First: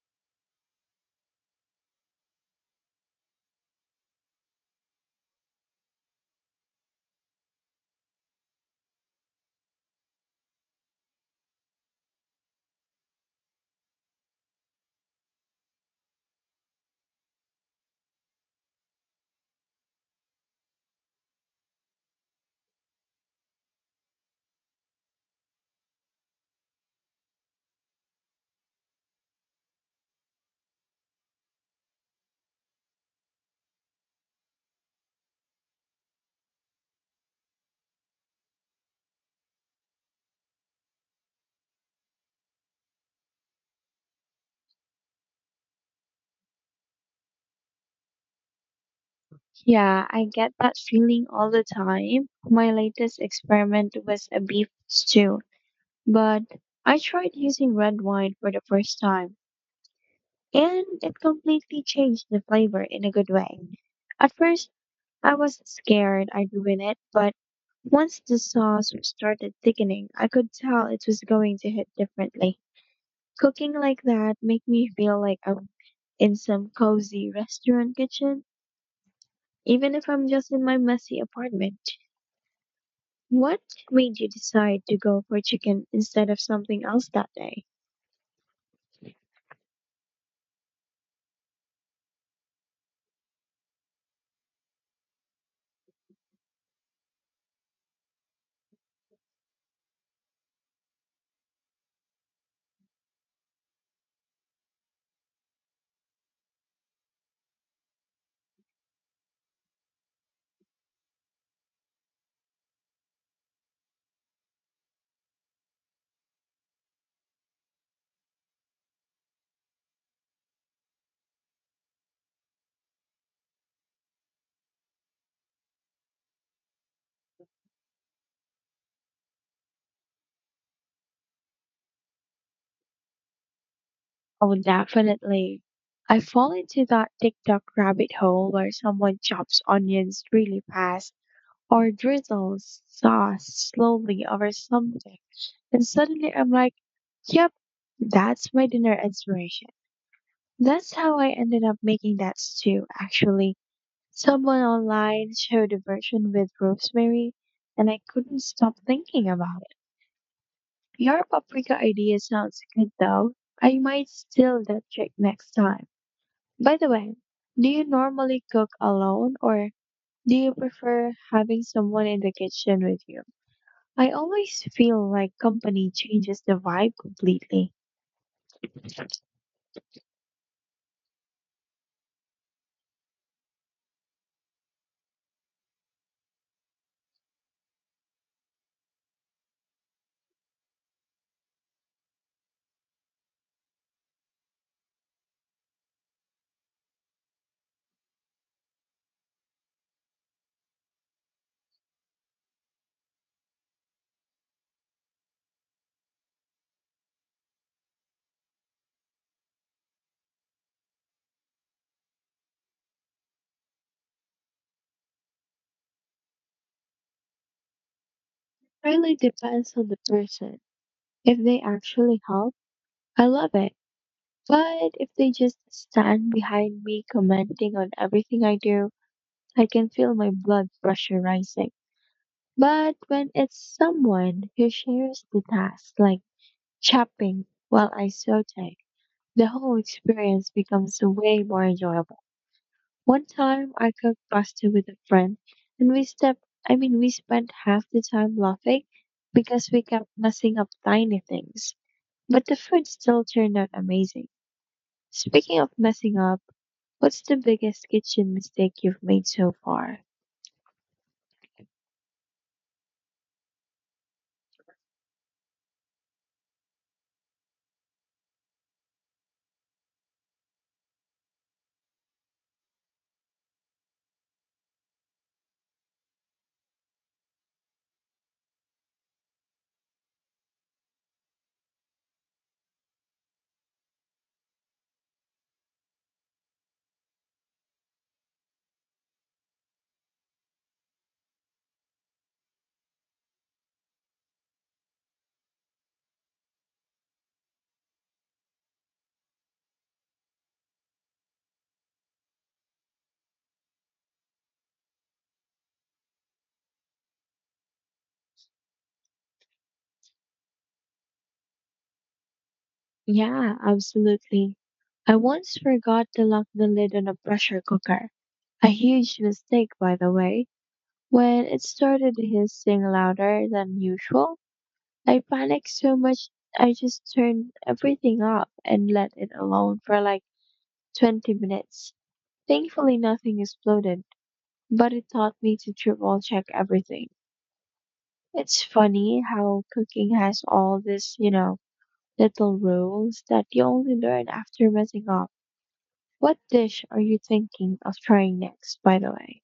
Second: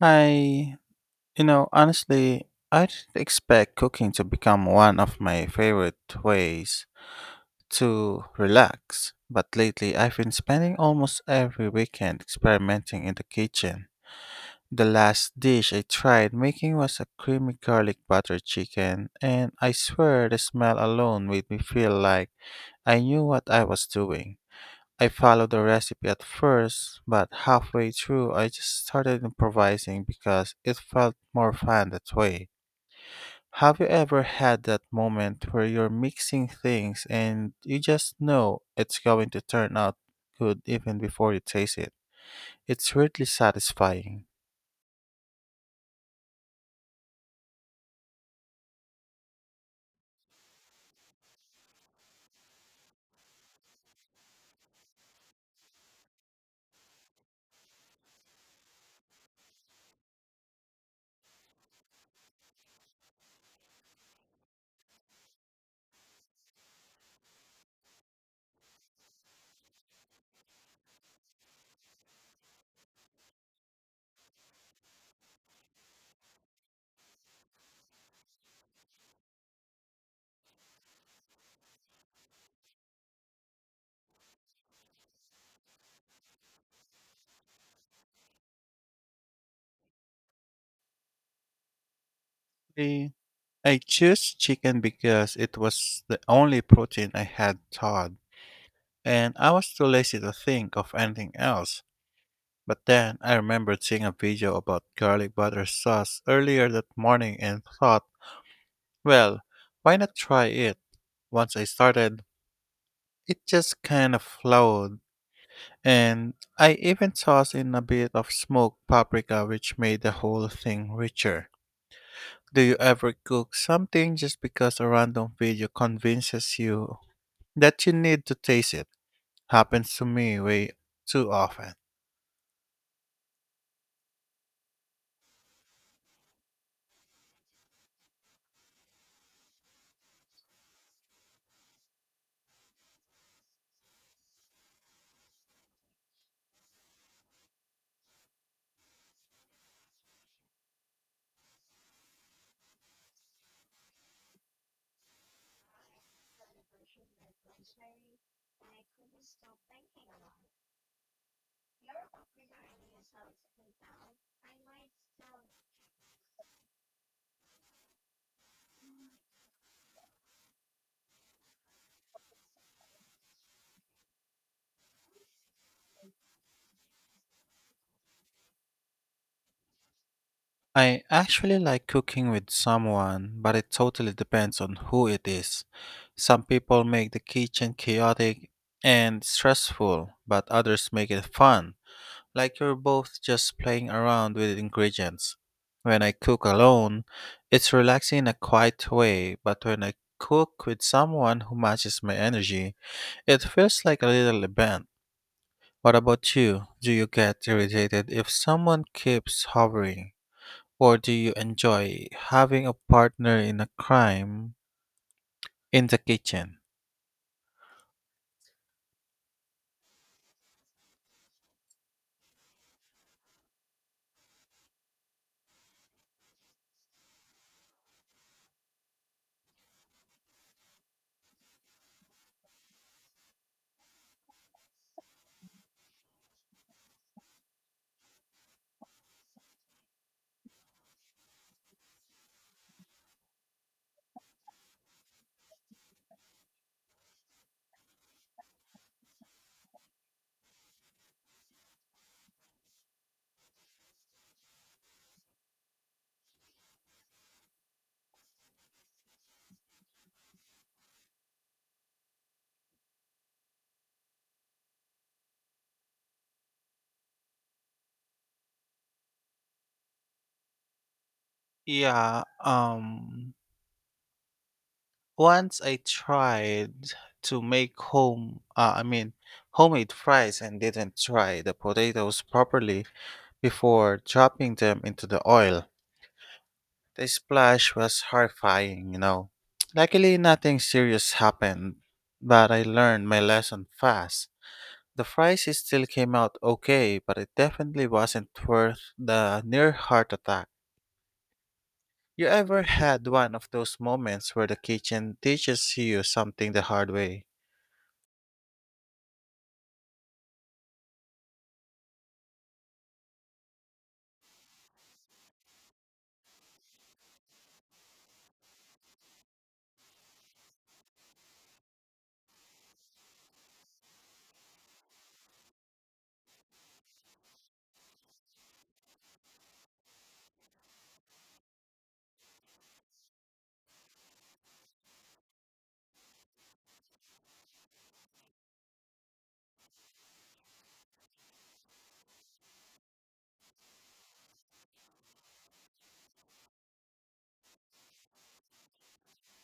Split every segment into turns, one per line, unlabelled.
I, Honestly, I didn't expect cooking to become one of my favorite ways to relax, but lately I've been spending almost every weekend experimenting in the kitchen. The last dish I tried making was a creamy garlic butter chicken, and I swear the smell alone made me feel like I knew what I was doing. I followed the recipe at first, but halfway through I just started improvising because it felt more fun that way. Have you ever had that moment where you're mixing things and you just know it's going to turn out good even before you taste it? It's really satisfying.
Yeah, I get that feeling all the time. My latest experiment was a beef stew, but I tried using red wine for the first time, and it completely changed the flavor in a good way. At first, I was scared I'd ruin it, but once the sauce started thickening, I could tell it was going to hit differently. Cooking like that make me feel like I'm in some cozy restaurant kitchen, even if I'm just in my messy apartment. What made you decide to go for chicken instead of something else that day?
I I chose chicken because it was the only protein I had thawed, and I was too lazy to think of anything else. But then I remembered seeing a video about garlic butter sauce earlier that morning and thought, well, why not try it? Once I started, it just kind of flowed. And I even tossed in a bit of smoked paprika, which made the whole thing richer. Do you ever cook something just because a random video convinces you that you need to taste it? Happens to me way too often.
Oh, definitely. I fall into that TikTok rabbit hole where someone chops onions really fast or drizzles sauce slowly over something. And suddenly I'm like, "Yep, that's my dinner inspiration." That's how I ended up making that stew, actually. Someone online showed a version with rosemary, and I couldn't stop thinking about it. Your paprika idea sounds good, though. I might steal that trick next time. By the way, do you normally cook alone, or do you prefer having someone in the kitchen with you? I always feel like company changes the vibe completely.
I actually like cooking with someone, but it totally depends on who it is. Some people make the kitchen chaotic and stressful, but others make it fun, like you're both just playing around with ingredients. When I cook alone, it's relaxing in a quiet way, but when I cook with someone who matches my energy, it feels like a little event. What about you? Do you get irritated if someone keeps hovering? Or do you enjoy having a partner in a crime in the kitchen?
Really depends on the person. If they actually help, I love it. But if they just stand behind me commenting on everything I do, I can feel my blood pressure rising. But when it's someone who shares the task, like chopping while I saute, the whole experience becomes way more enjoyable. One time I cooked pasta with a friend and I mean, we spent half the time laughing because we kept messing up tiny things, but the food still turned out amazing. Speaking of messing up, what's the biggest kitchen mistake you've made so far?
Yeah, um once I tried to make homemade fries and didn't try the potatoes properly before dropping them into the oil. The splash was horrifying, you know. Luckily nothing serious happened, but I learned my lesson fast. The still came out okay, but it definitely wasn't worth the near heart attack. You ever had one of those moments where the kitchen teaches you something the hard way?
Yeah, absolutely. I once forgot to lock the lid on a pressure cooker. A huge mistake, by the way. When it started hissing louder than usual, I panicked so much I just turned everything up and let it alone for like 20 minutes. Thankfully, nothing exploded, but it taught me to triple check everything. It's funny how cooking has all these, little rules that you only learn after messing up. What dish are you thinking of trying next, by the way?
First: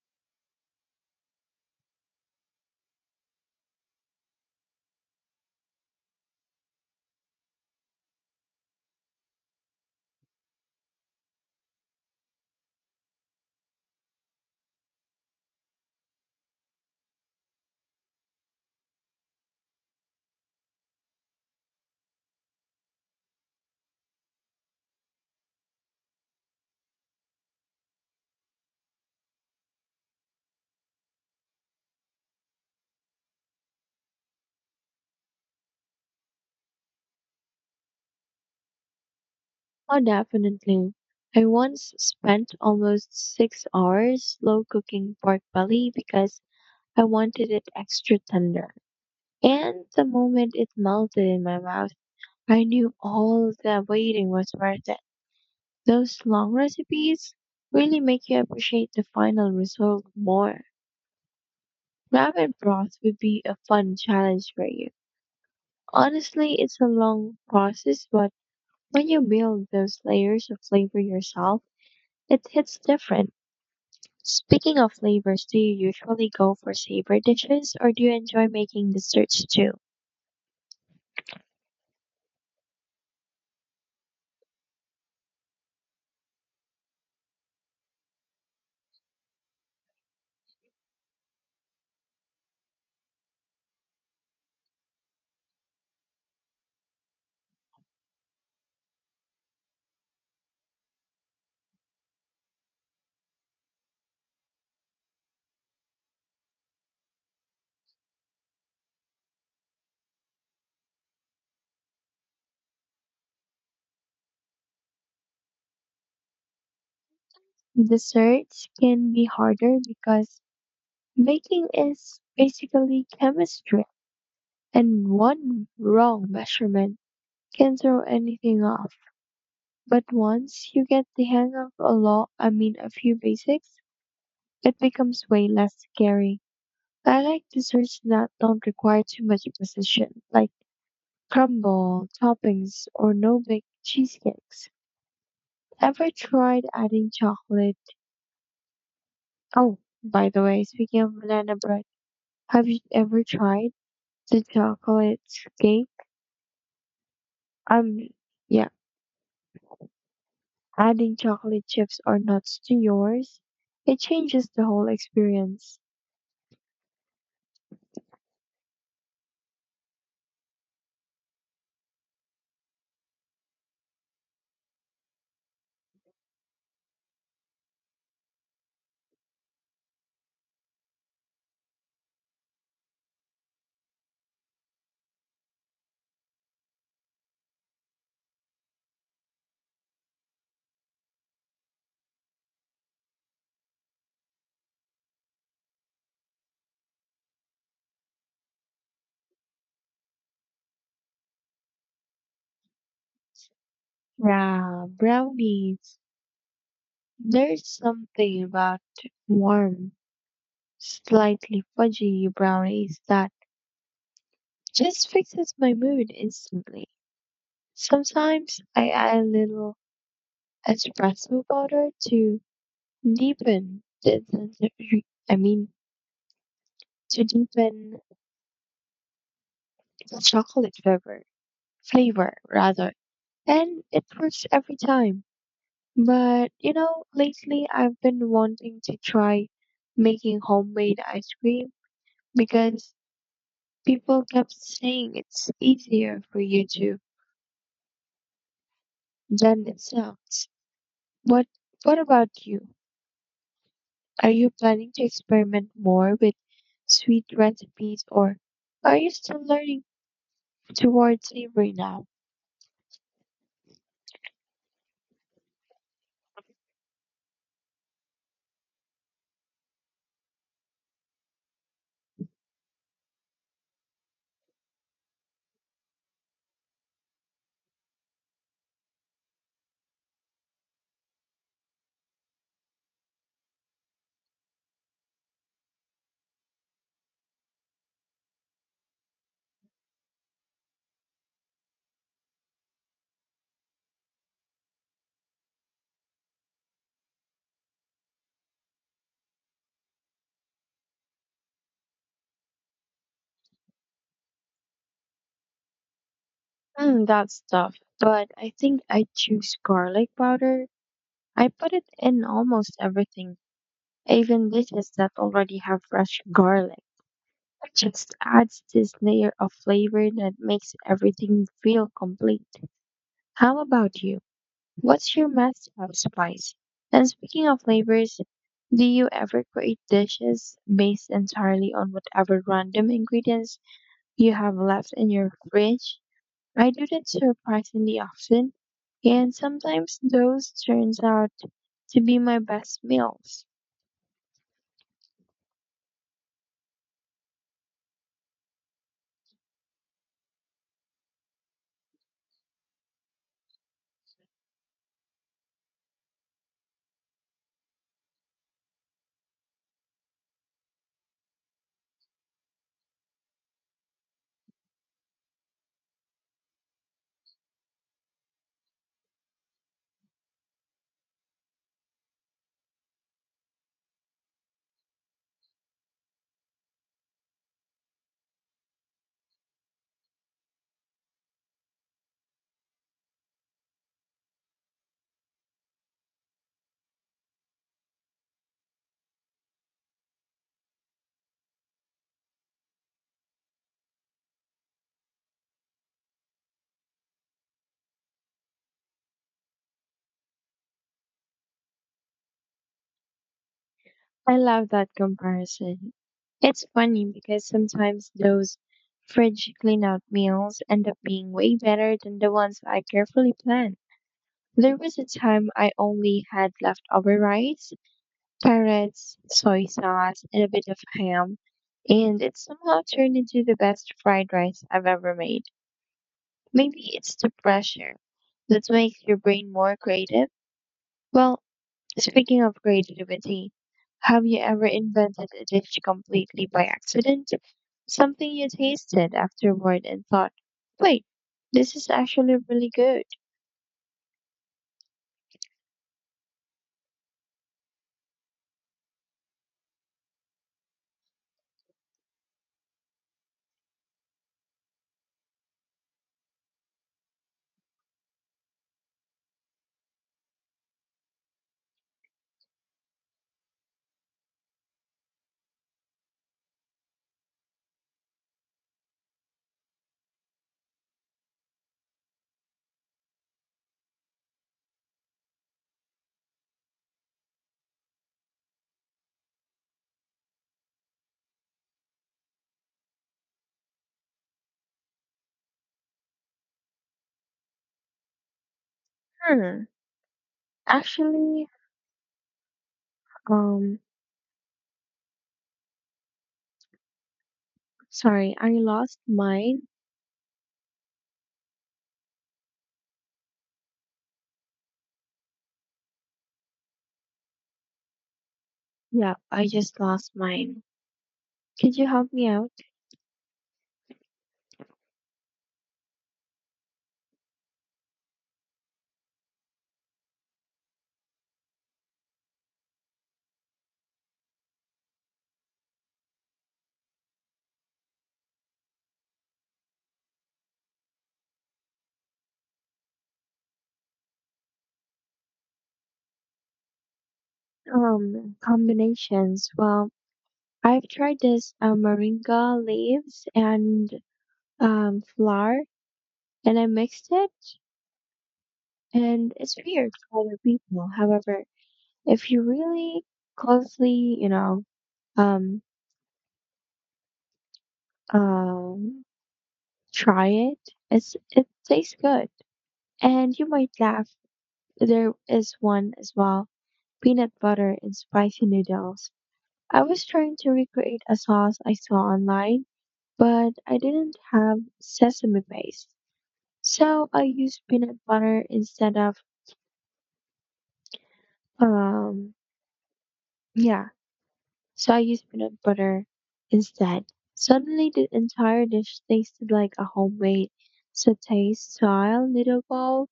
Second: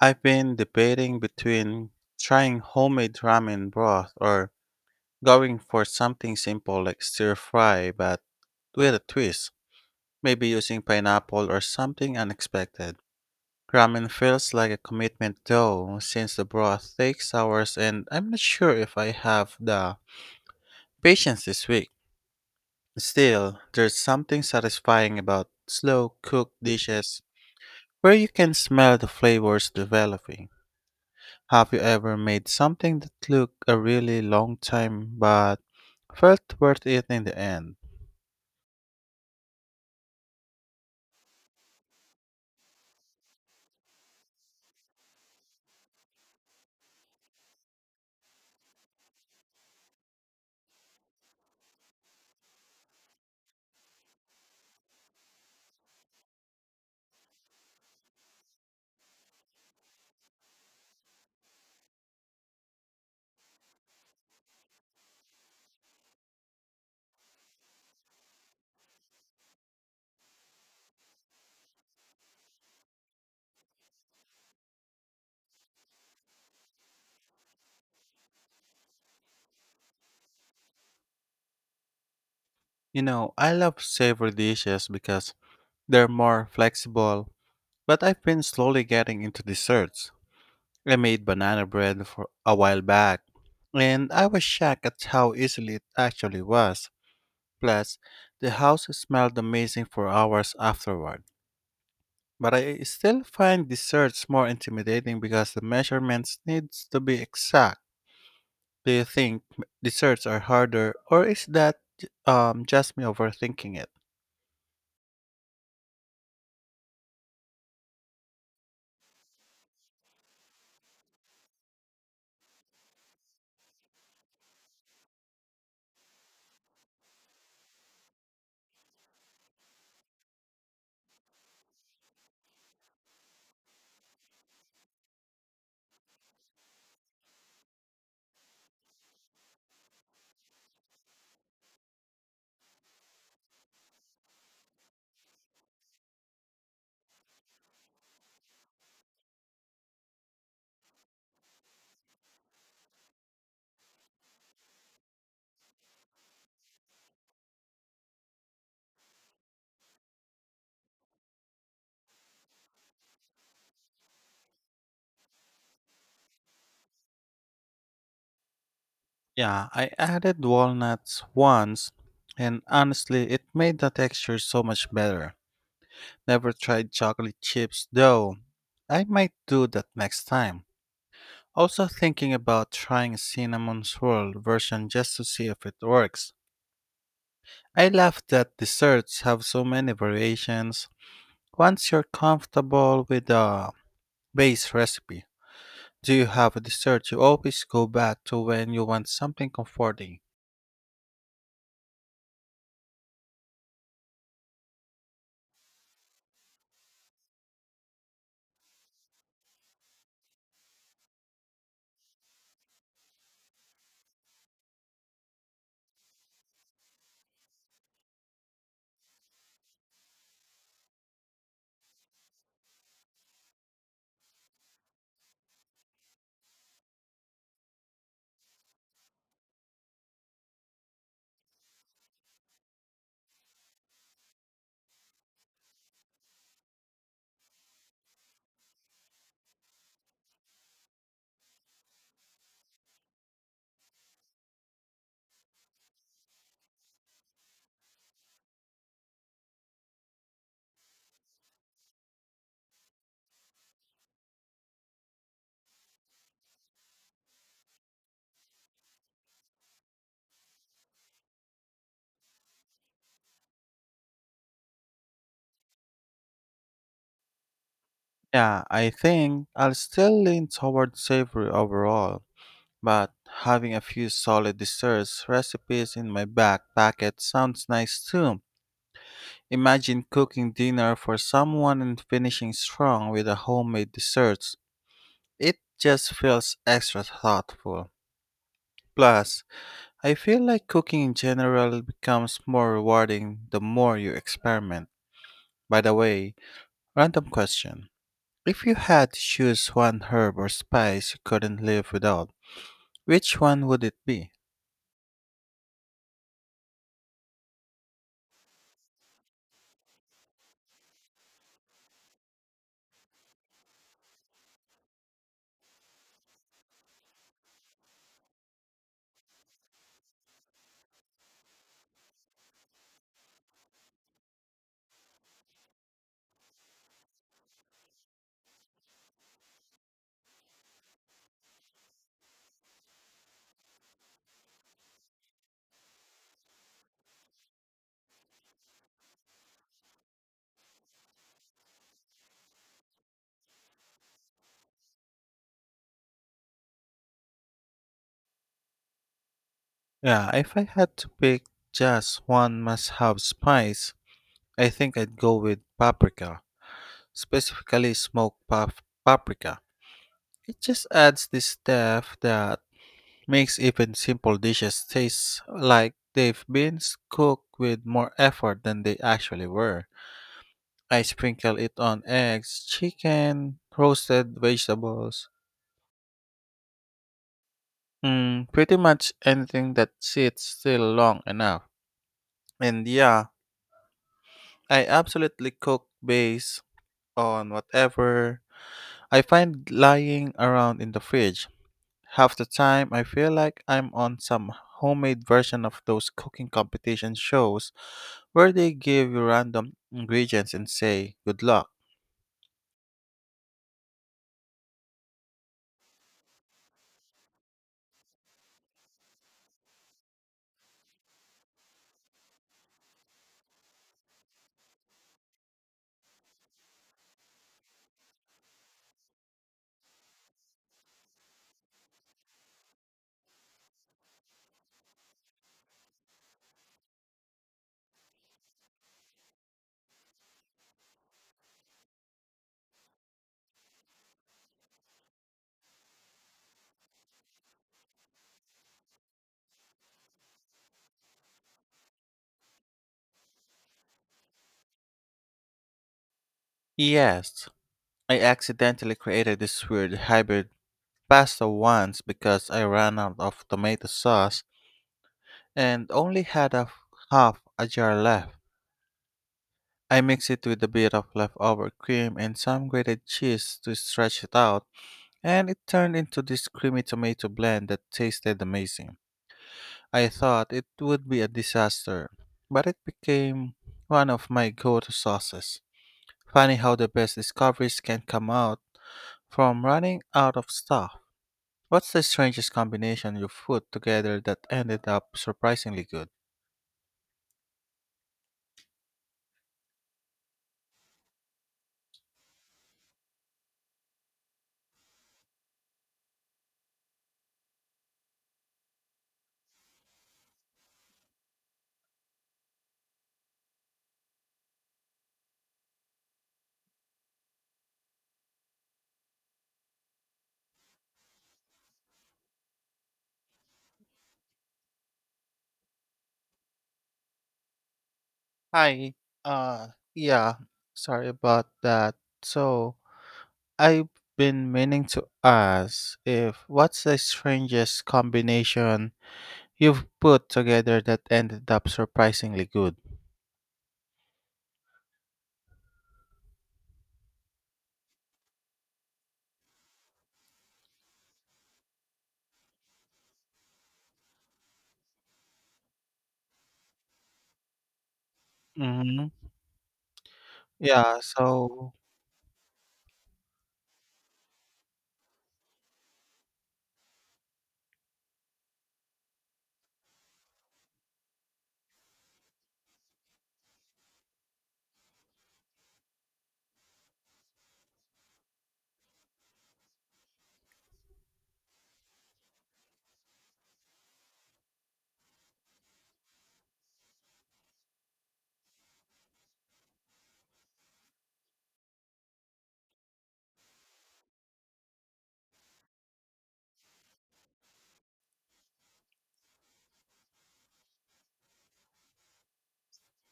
I've been debating between trying homemade ramen broth or going for something simple like stir fry but with a twist, maybe using pineapple or something unexpected. Ramen feels like a commitment though, since the broth takes hours and I'm not sure if I have the patience is weak. Still, there's something satisfying about slow cooked dishes where you can smell the flavors developing. Have you ever made something that took a really long time but felt worth it in the end?
Oh, definitely. I once spent almost 6 hours slow cooking pork belly because I wanted it extra tender. And the moment it melted in my mouth, I knew all the waiting was worth it. Those long recipes really make you appreciate the final result more. Ramen broth would be a fun challenge for you. Honestly, it's a long process, but when you build those layers of flavor yourself, it hits different. Speaking of flavors, do you usually go for savory dishes or do you enjoy making desserts too?
You know, I love savory dishes because they're more flexible, but I've been slowly getting into desserts. I made banana bread for a while back, and I was shocked at how easily it actually was. Plus, the house smelled amazing for hours afterward. But I still find desserts more intimidating because the measurements needs to be exact. Do you think desserts are harder, or is that just me overthinking it?
Desserts can be harder because baking is basically chemistry, and one wrong measurement can throw anything off. But once you get the hang of I mean a few basics, it becomes way less scary. I like desserts that don't require too much precision, like crumble, toppings, or no-bake cheesecakes. Ever tried adding chocolate? Oh, by the way, speaking of banana bread, have you ever tried the chocolate cake? Um, yeah, adding chocolate chips or nuts to yours. It changes the whole experience.
Yeah, I added walnuts once, and honestly, it made the texture so much better. Never tried chocolate chips though. I might do that next time. Also thinking about trying a cinnamon swirl version just to see if it works. I love that desserts have so many variations. Once you're comfortable with the base recipe, do you have a dessert you always go back to when you want something comforting?
Yeah, brownies. There's something about warm, slightly fudgy brownies that just fixes my mood instantly. Sometimes I add a little espresso powder to Deepen the- I mean, to deepen the chocolate flavor, and it works every time. But you know, lately I've been wanting to try making homemade ice cream because people kept saying it's easier for you to than it sounds. What What about you? Are you planning to experiment more with sweet recipes, or are you still learning towards savory now?
Yeah, I think I'll still lean toward savory overall, but having a few solid desserts recipes in my back pocket sounds nice too. Imagine cooking dinner for someone and finishing strong with a homemade dessert. It just feels extra thoughtful. Plus, I feel like cooking in general becomes more rewarding the more you experiment. By the way, random question. If you had to choose one herb or spice you couldn't live without, which one would it be?
That's tough, but I think I choose garlic powder. I put it in almost everything, even dishes that already have fresh garlic. It just adds this layer of flavor that makes everything feel complete. How about you? What's your must have spice? And speaking of flavors, do you ever create dishes based entirely on whatever random ingredients you have left in your fridge? I do that surprisingly often, and sometimes those turns out to be my best meals.
Yeah, if I had to pick just one must have spice, I think I'd go with paprika. Specifically smoked paprika. It just adds this depth that makes even simple dishes taste like they've cooked with more effort than they actually were. I sprinkle it on eggs, chicken, roasted vegetables, pretty much anything that sits still long enough. And yeah, I absolutely cook based on whatever I find lying around in the fridge. Half the time, I feel like I'm on some homemade version of those cooking competition shows where they give you random ingredients and say, good luck.
I love that comparison. It's funny because sometimes those fridge clean out meals end up being way better than the ones I carefully planned. There was a time I only had leftover rice, carrots, soy sauce, and a bit of ham, and it somehow turned into the best fried rice I've ever made. Maybe it's the pressure that makes your brain more creative. Well, speaking of creativity, have you ever invented a dish completely by accident? Something you tasted afterward and thought, "Wait, this is actually really good."
Yes, I accidentally created this weird hybrid pasta once because I ran out of tomato sauce and only half a jar left. I mixed it with a bit of leftover cream and some grated cheese to stretch it out, and it turned into this creamy tomato blend that tasted amazing. I thought it would be a disaster, but it became one of my go to sauces. Funny how the best discoveries can come out from running out of stuff. What's the strangest combination you put together that ended up surprisingly good?
Hmm. Actually, um, sorry, I lost mine. Yeah, I just lost mine. Could you help me out?
Hi. Uh, yeah. Sorry about that. So, I've been meaning to ask if what's the strangest combination you've put together that ended up surprisingly good?
Combinations. Well, I've tried this moringa leaves and flour and I mixed it,
Hmm.
and it's weird for other people.
Yeah,
However,
so
if you really closely, um, um, try it, it tastes good, and you might laugh. There is one as well: peanut butter and spicy noodles. I was trying to recreate a sauce I saw online, but I didn't have sesame paste, so I used peanut butter instead of um, yeah So I used peanut butter instead. Suddenly, the entire dish tasted like a homemade satay style noodle bowl.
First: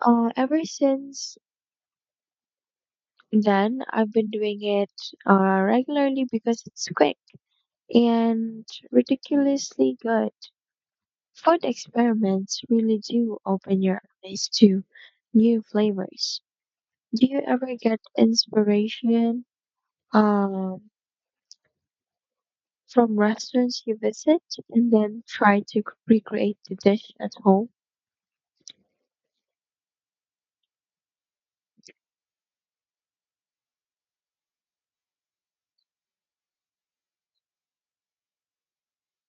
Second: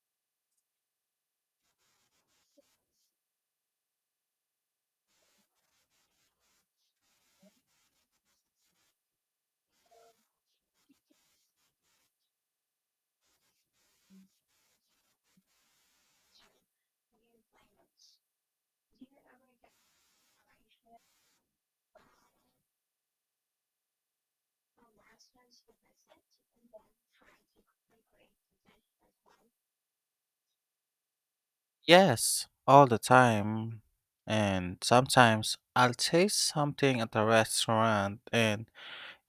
Ever since then, I've been doing it regularly because it's quick and ridiculously good. Food experiments really do open your eyes to new flavors. Do you ever get inspiration Um, from restaurants you visit and then try to recreate the dish at home?
yes, all the time. And sometimes I'll taste something at a restaurant and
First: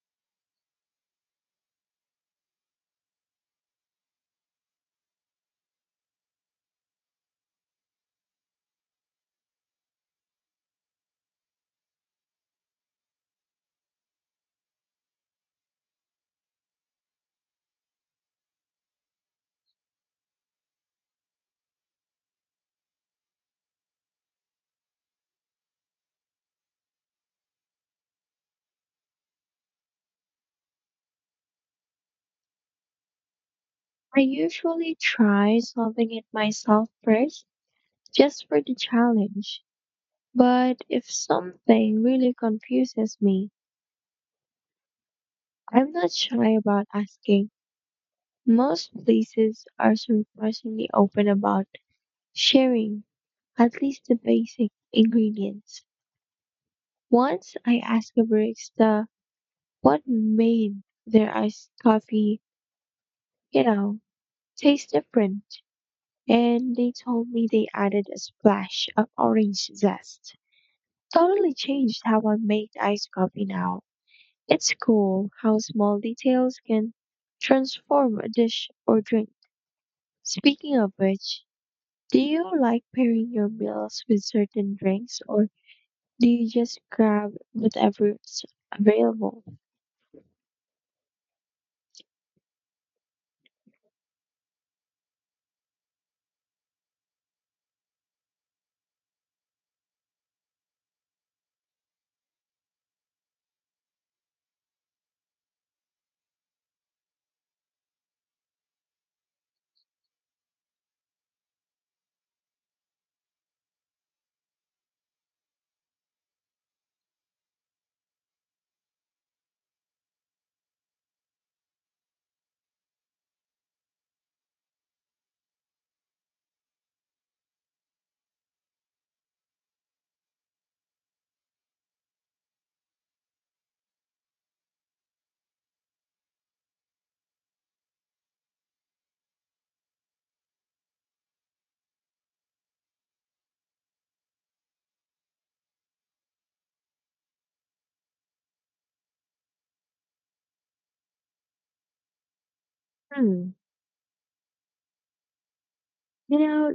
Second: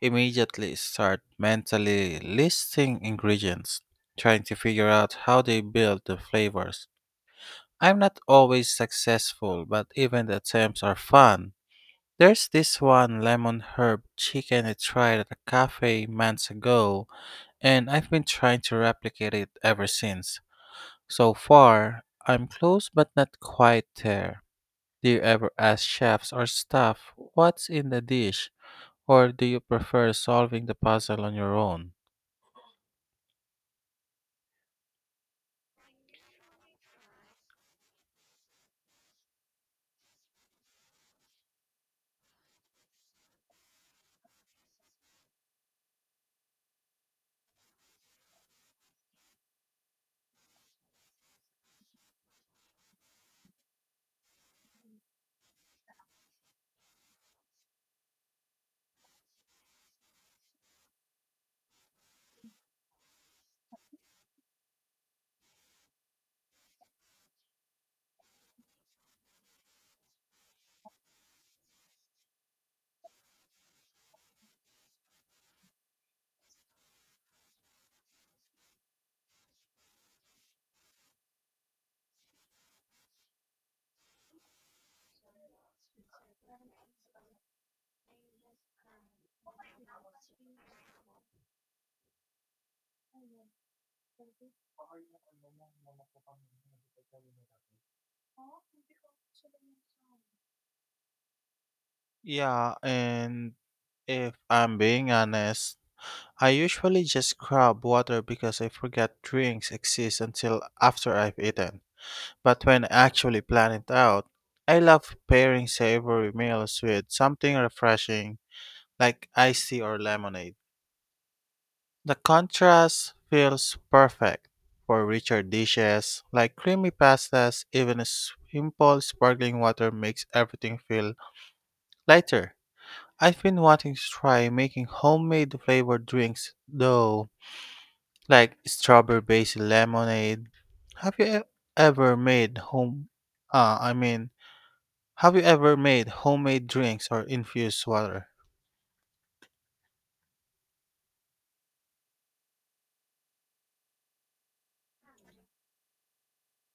immediately start mentally listing ingredients, trying to figure out how they build the flavors. I'm not always successful, but even the attempts are fun. There's this one lemon herb chicken I tried at a cafe months ago, and I've been trying to replicate it ever since. So far, I'm close but not quite there. Do you ever ask chefs or staff what's in the dish, or do you prefer solving the puzzle on your own?
I usually try solving it myself first, just for the challenge. But if something really confuses me, I'm not shy about asking. Most places are surprisingly open about sharing at least the basic ingredients. Once I asked a barista what made their iced coffee, you know, taste different, and they told me they added a splash of orange zest. Totally changed how I make iced coffee now. It's cool how small details can transform a dish or drink. Speaking of which, do you like pairing your meals with certain drinks or do you just grab whatever's available?
Yeah, and if I'm being honest, I usually just grab water because I forget drinks exist until after I've eaten. But when actually plan it out, I love pairing savory meals with something refreshing like iced tea or lemonade. The contrast feels perfect for richer dishes like creamy pastas, even a simple sparkling water makes everything feel lighter. I've been wanting to try making homemade flavored drinks though, like strawberry based lemonade. Have you e- ever made home I mean Have you ever made homemade drinks or infused water?
Hmm. You know,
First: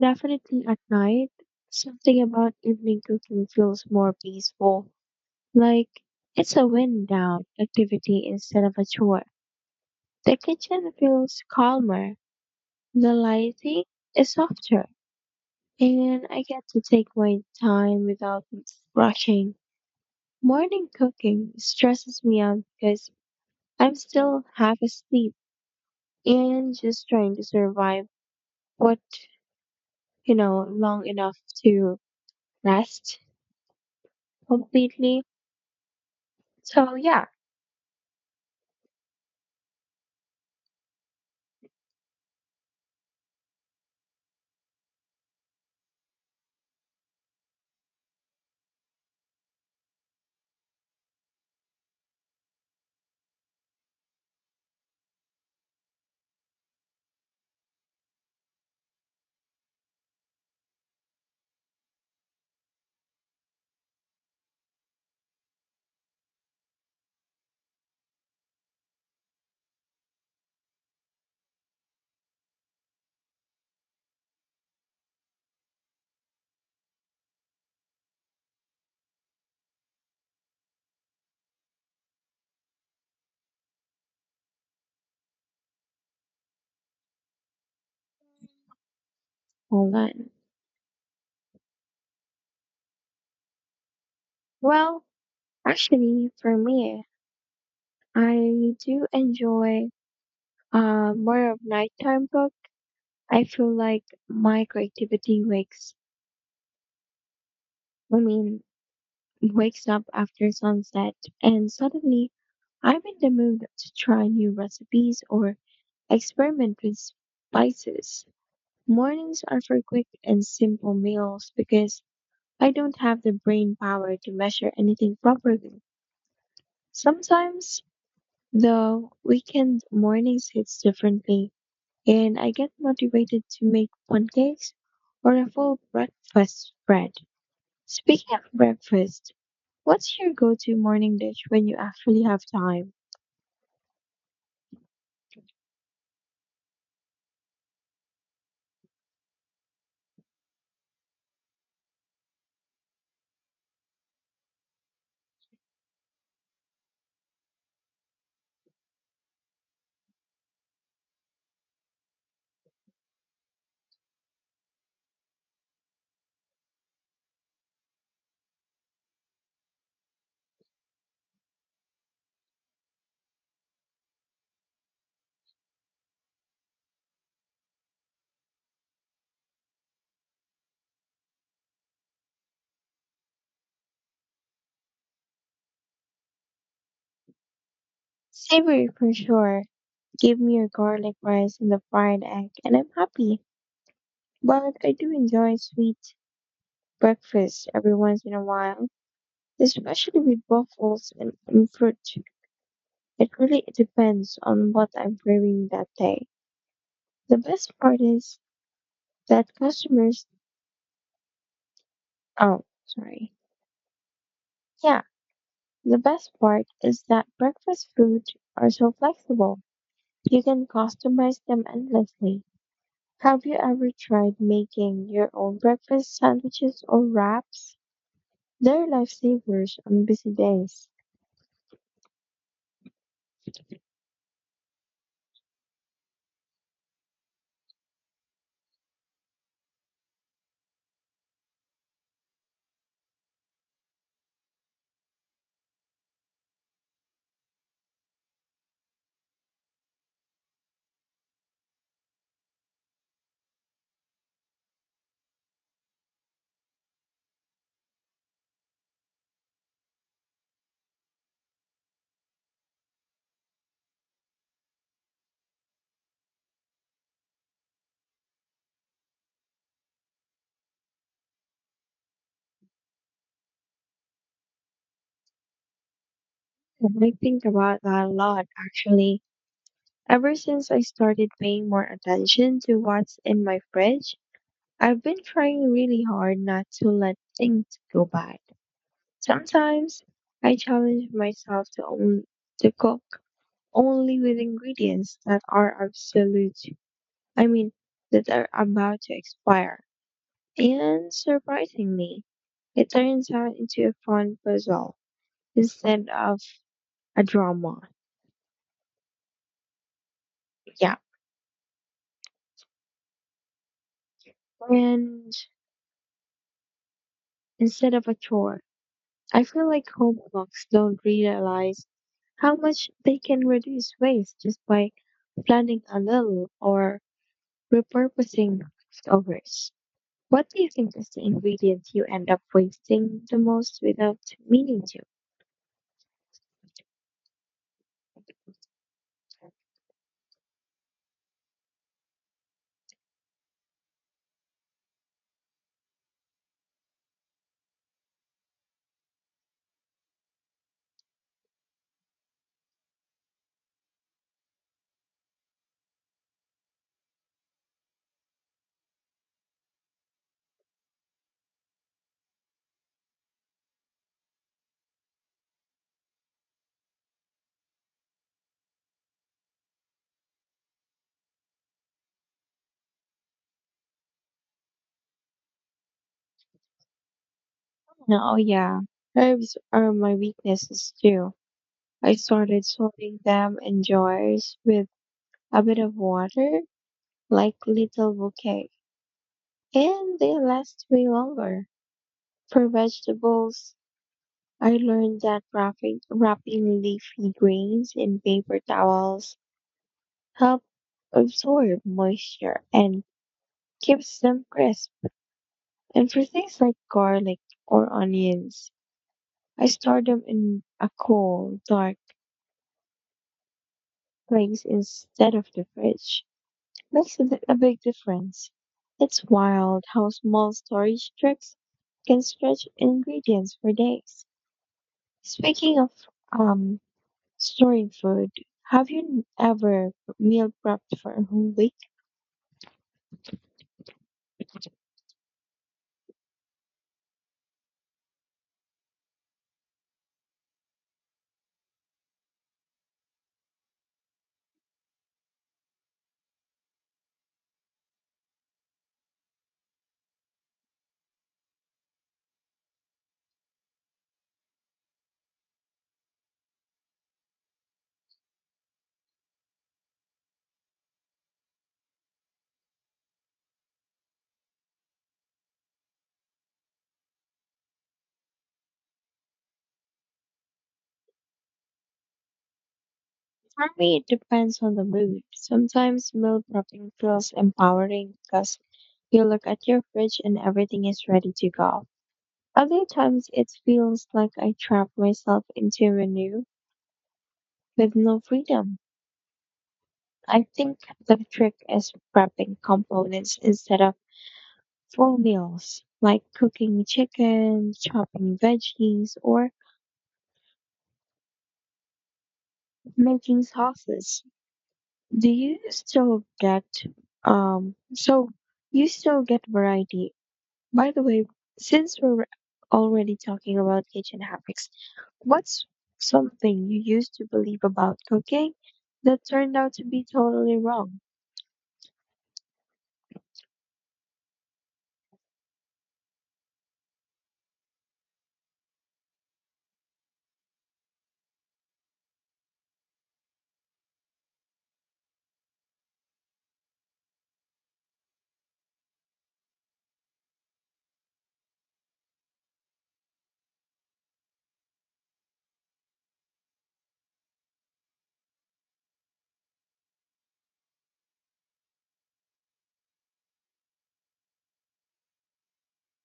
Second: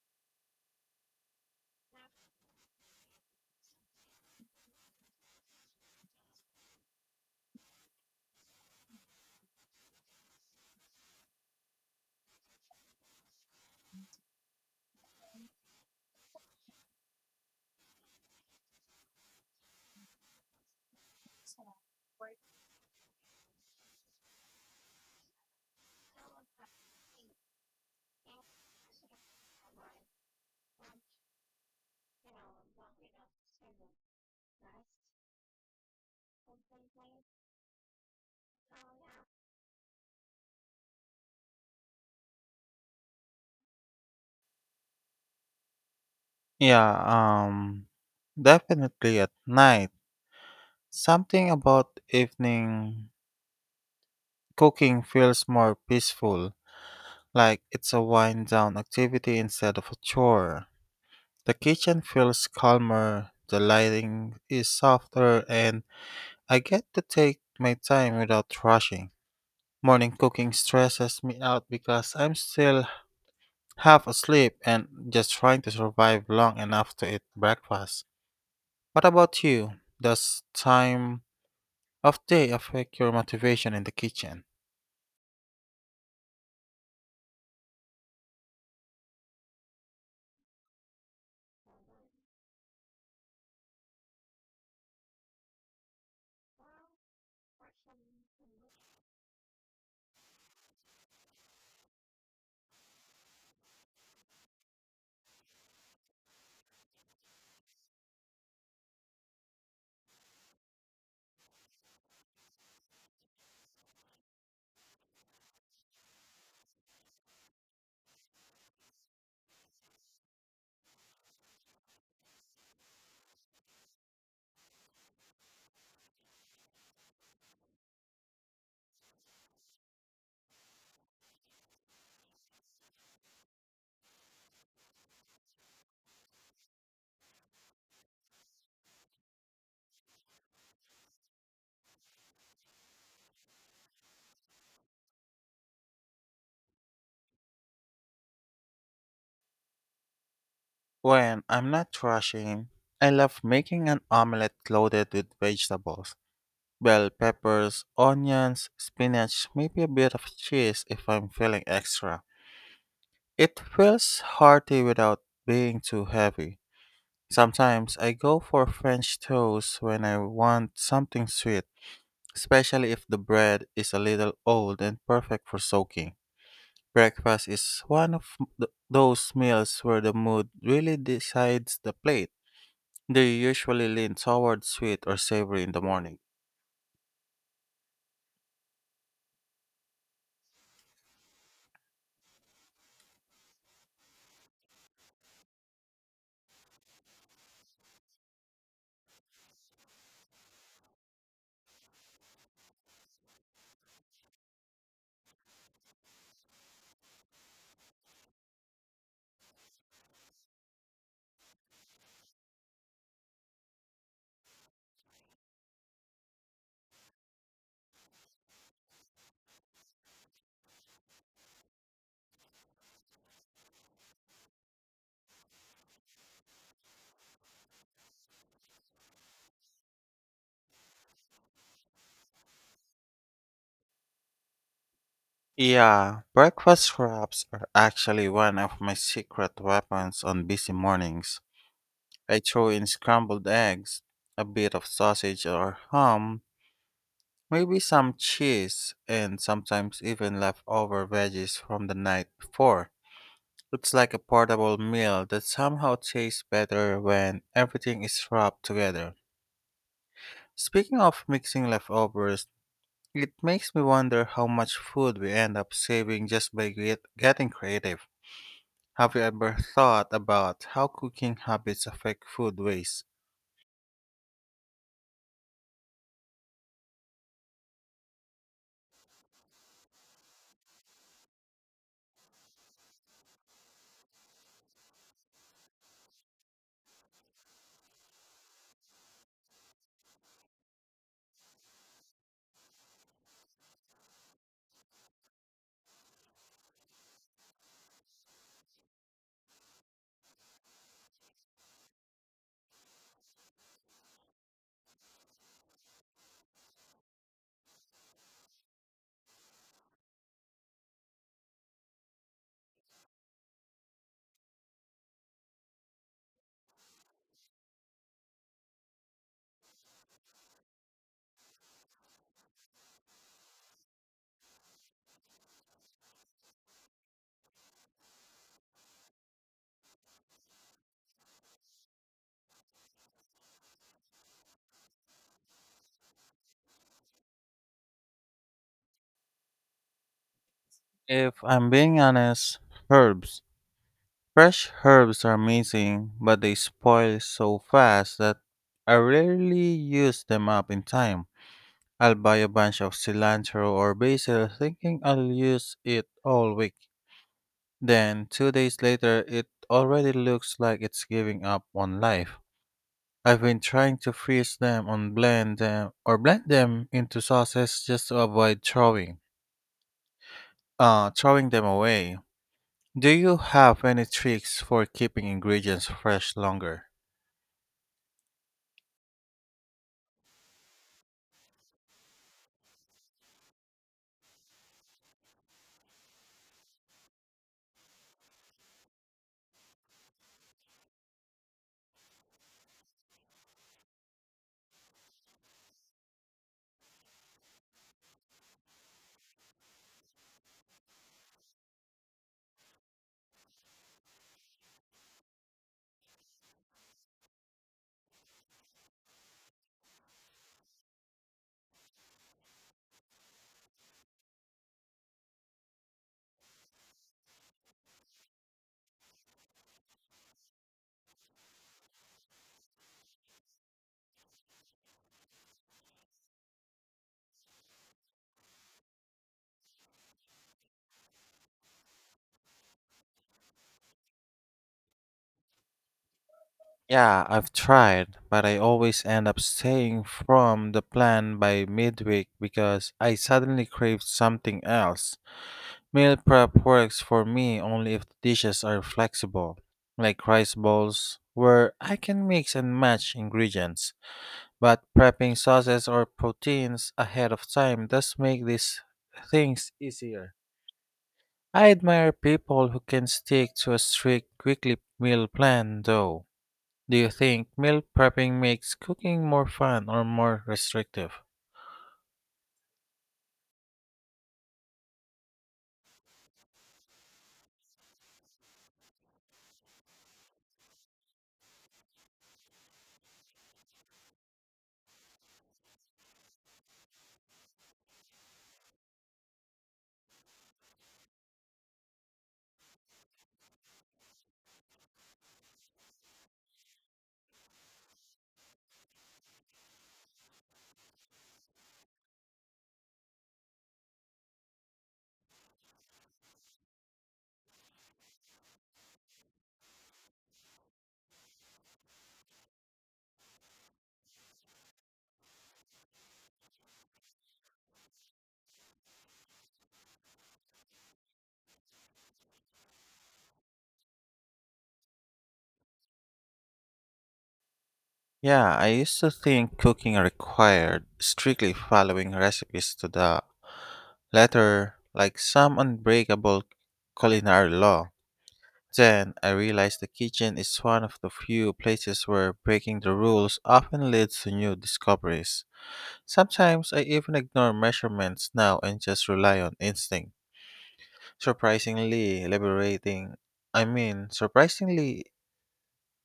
definitely at night, something about evening cooking feels more peaceful. Like it's a wind down activity instead of a chore. The kitchen feels calmer, the lighting is softer, and I get to take my time without rushing. Morning cooking stresses me out because I'm still half asleep and just trying to survive what, long enough to rest completely. So, yeah,
Yeah, um Definitely at night. Something about evening cooking feels more peaceful, like it's a wind down activity instead of a chore. The kitchen feels calmer, the lighting is softer, and I get to take my time without rushing. Morning cooking stresses me out because I'm still half asleep and just trying to survive long enough to eat breakfast. What about you? Does time of day affect your motivation in the kitchen?
hold on. Well, actually, for me, I do enjoy more of nighttime book. I feel like my creativity I mean, wakes up after sunset, and suddenly I'm in the mood to try new recipes or experiment with spices. Mornings are for quick and simple meals because I don't have the brain power to measure anything properly. Sometimes, though, weekend mornings hits differently, and I get motivated to make pancakes or a full breakfast spread. Speaking of breakfast, what's your go-to morning dish when you actually have time?
When I'm not rushing, I love making an omelette loaded with vegetables, bell peppers, onions, spinach, maybe a bit of cheese if I'm feeling extra. It feels hearty without being too heavy. Sometimes I go for French toast when I want something sweet especially if the bread is a little old and perfect for soaking. Breakfast is one of those meals where the mood really decides the plate. They usually lean toward sweet or savory in the morning.
Savory for sure. Give me your garlic rice and the fried egg, and I'm happy. But I do enjoy sweet breakfast every once in a while, especially with waffles and fruit. It really depends on what I'm craving that day. The best part is that customers, oh, sorry. Yeah, the best part is that breakfast foods are so flexible. You can customize them endlessly. Have you ever tried making your own breakfast sandwiches or wraps? They're lifesavers on busy days.
Yeah, breakfast wraps are actually one of my secret weapons on busy mornings. I throw in scrambled eggs, a bit of sausage or ham, maybe some cheese, and sometimes even leftover veggies from the night before. Looks like a portable meal that somehow tastes better when everything is wrapped together. Speaking of mixing leftovers, it makes me wonder how much food we end up saving just by getting creative. Have you ever thought about how cooking habits affect food waste?
I think about that a lot, actually. Ever since I started paying more attention to what's in my fridge, I've been trying really hard not to let things go bad. Sometimes I challenge myself to cook only with ingredients that are I mean, that are about to expire. And surprisingly, it turns out into a fun puzzle instead of a drama. Yeah. And instead of a chore. I feel like home cooks don't realize how much they can reduce waste just by planning a little or repurposing leftovers. What do you think is the ingredient you end up wasting the most without meaning to?
If I'm being honest, herbs. Fresh herbs are amazing, but they spoil so fast that I rarely use them up in time. I'll buy a bunch of cilantro or basil thinking I'll use it all week. Then, 2 days later, it already looks like it's giving up on life. I've been trying to freeze them and blend them or blend them into sauces just to avoid throwing them away. Do you have any tricks for keeping ingredients fresh longer?
Oh, yeah. Herbs are my weaknesses too. I started sorting them in jars with a bit of water, like little bouquet, and they last way longer. For vegetables, I learned that wrapping leafy greens in paper towels help absorb moisture and keeps them crisp. And for things like garlic or onions, I store them in a cool, dark place instead of the fridge. Makes a big difference. It's wild how small storage tricks can stretch ingredients for days. Speaking of um, storing food, have you ever meal prepped for a whole week?
Yeah, I've tried, but I always end up staying from the plan by midweek because I suddenly crave something else. Meal prep works for me only if the dishes are flexible, like rice bowls, where I can mix and match ingredients. But prepping sauces or proteins ahead of time does make these things easier. I admire people who can stick to a strict weekly meal plan though. Do you think meal prepping makes cooking more fun or more restrictive?
For me, it depends on the mood. Sometimes meal prepping feels empowering because you look at your fridge and everything is ready to go. Other times, it feels like I trap myself into a menu with no freedom. I think the trick is prepping components instead of full meals, like cooking chicken, chopping veggies, or making sauces. Do you still get, so you still get variety. By the way, since we're already talking about kitchen habits, what's something you used to believe about cooking that turned out to be totally wrong?
Yeah, I used to think cooking required strictly following recipes to the letter, like some unbreakable culinary law. Then I realized the kitchen is one of the few places where breaking the rules often leads to new discoveries. Sometimes I even ignore measurements now and just rely on instinct. Surprisingly liberating, I mean, surprisingly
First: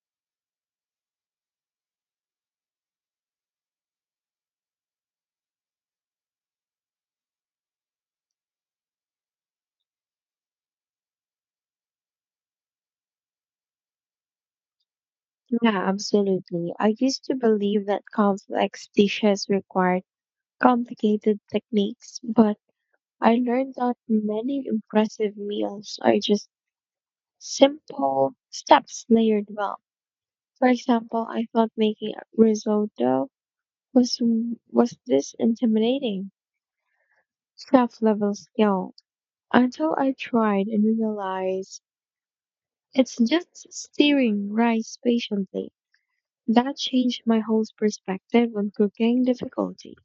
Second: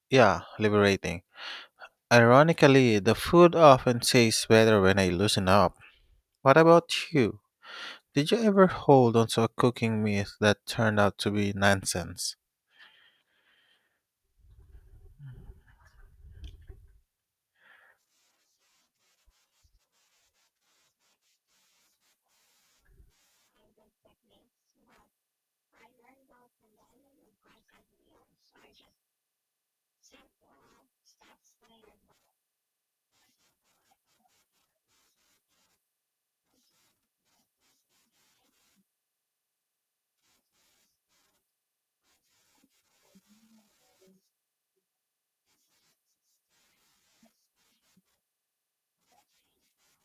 Yeah, liberating. Ironically, the food often tastes better when I loosen up. What about you? Did you ever hold onto a cooking myth that turned out to be nonsense?
Yeah, absolutely. I used to believe that complex dishes required complicated techniques, but I learned that many impressive meals are just simple steps layered well. For example, I thought making a risotto was was this intimidating chef level skill until I tried and realized it's just stirring rice patiently. That changed my whole perspective on cooking difficulty.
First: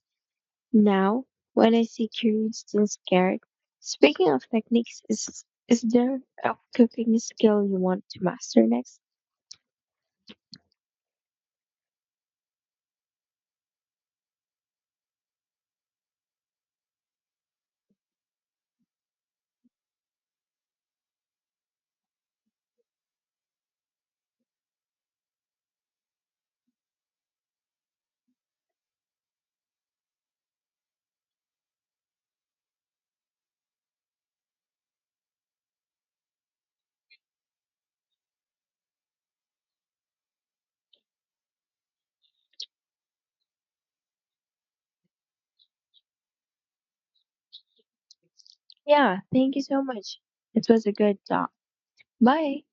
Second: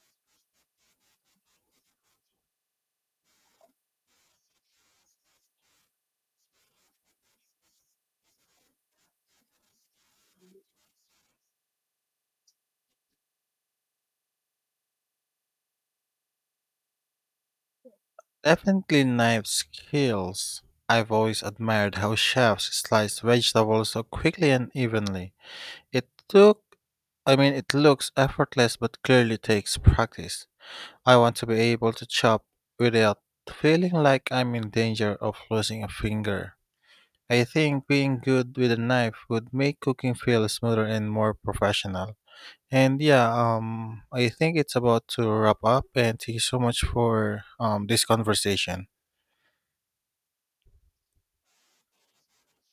Now, when I see curious and scared, speaking of techniques, is there a cooking skill you want to master next?
Definitely knife skills. I've always admired how chefs slice vegetables so quickly and evenly. It took I mean, It looks effortless but clearly takes practice. I want to be able to chop without feeling like I'm in danger of losing a finger. I think being good with a knife would make cooking feel smoother and more professional. And yeah, I think it's about to wrap up. And thank you so much for this conversation.
Yeah, thank you so much. It was a good talk. Bye.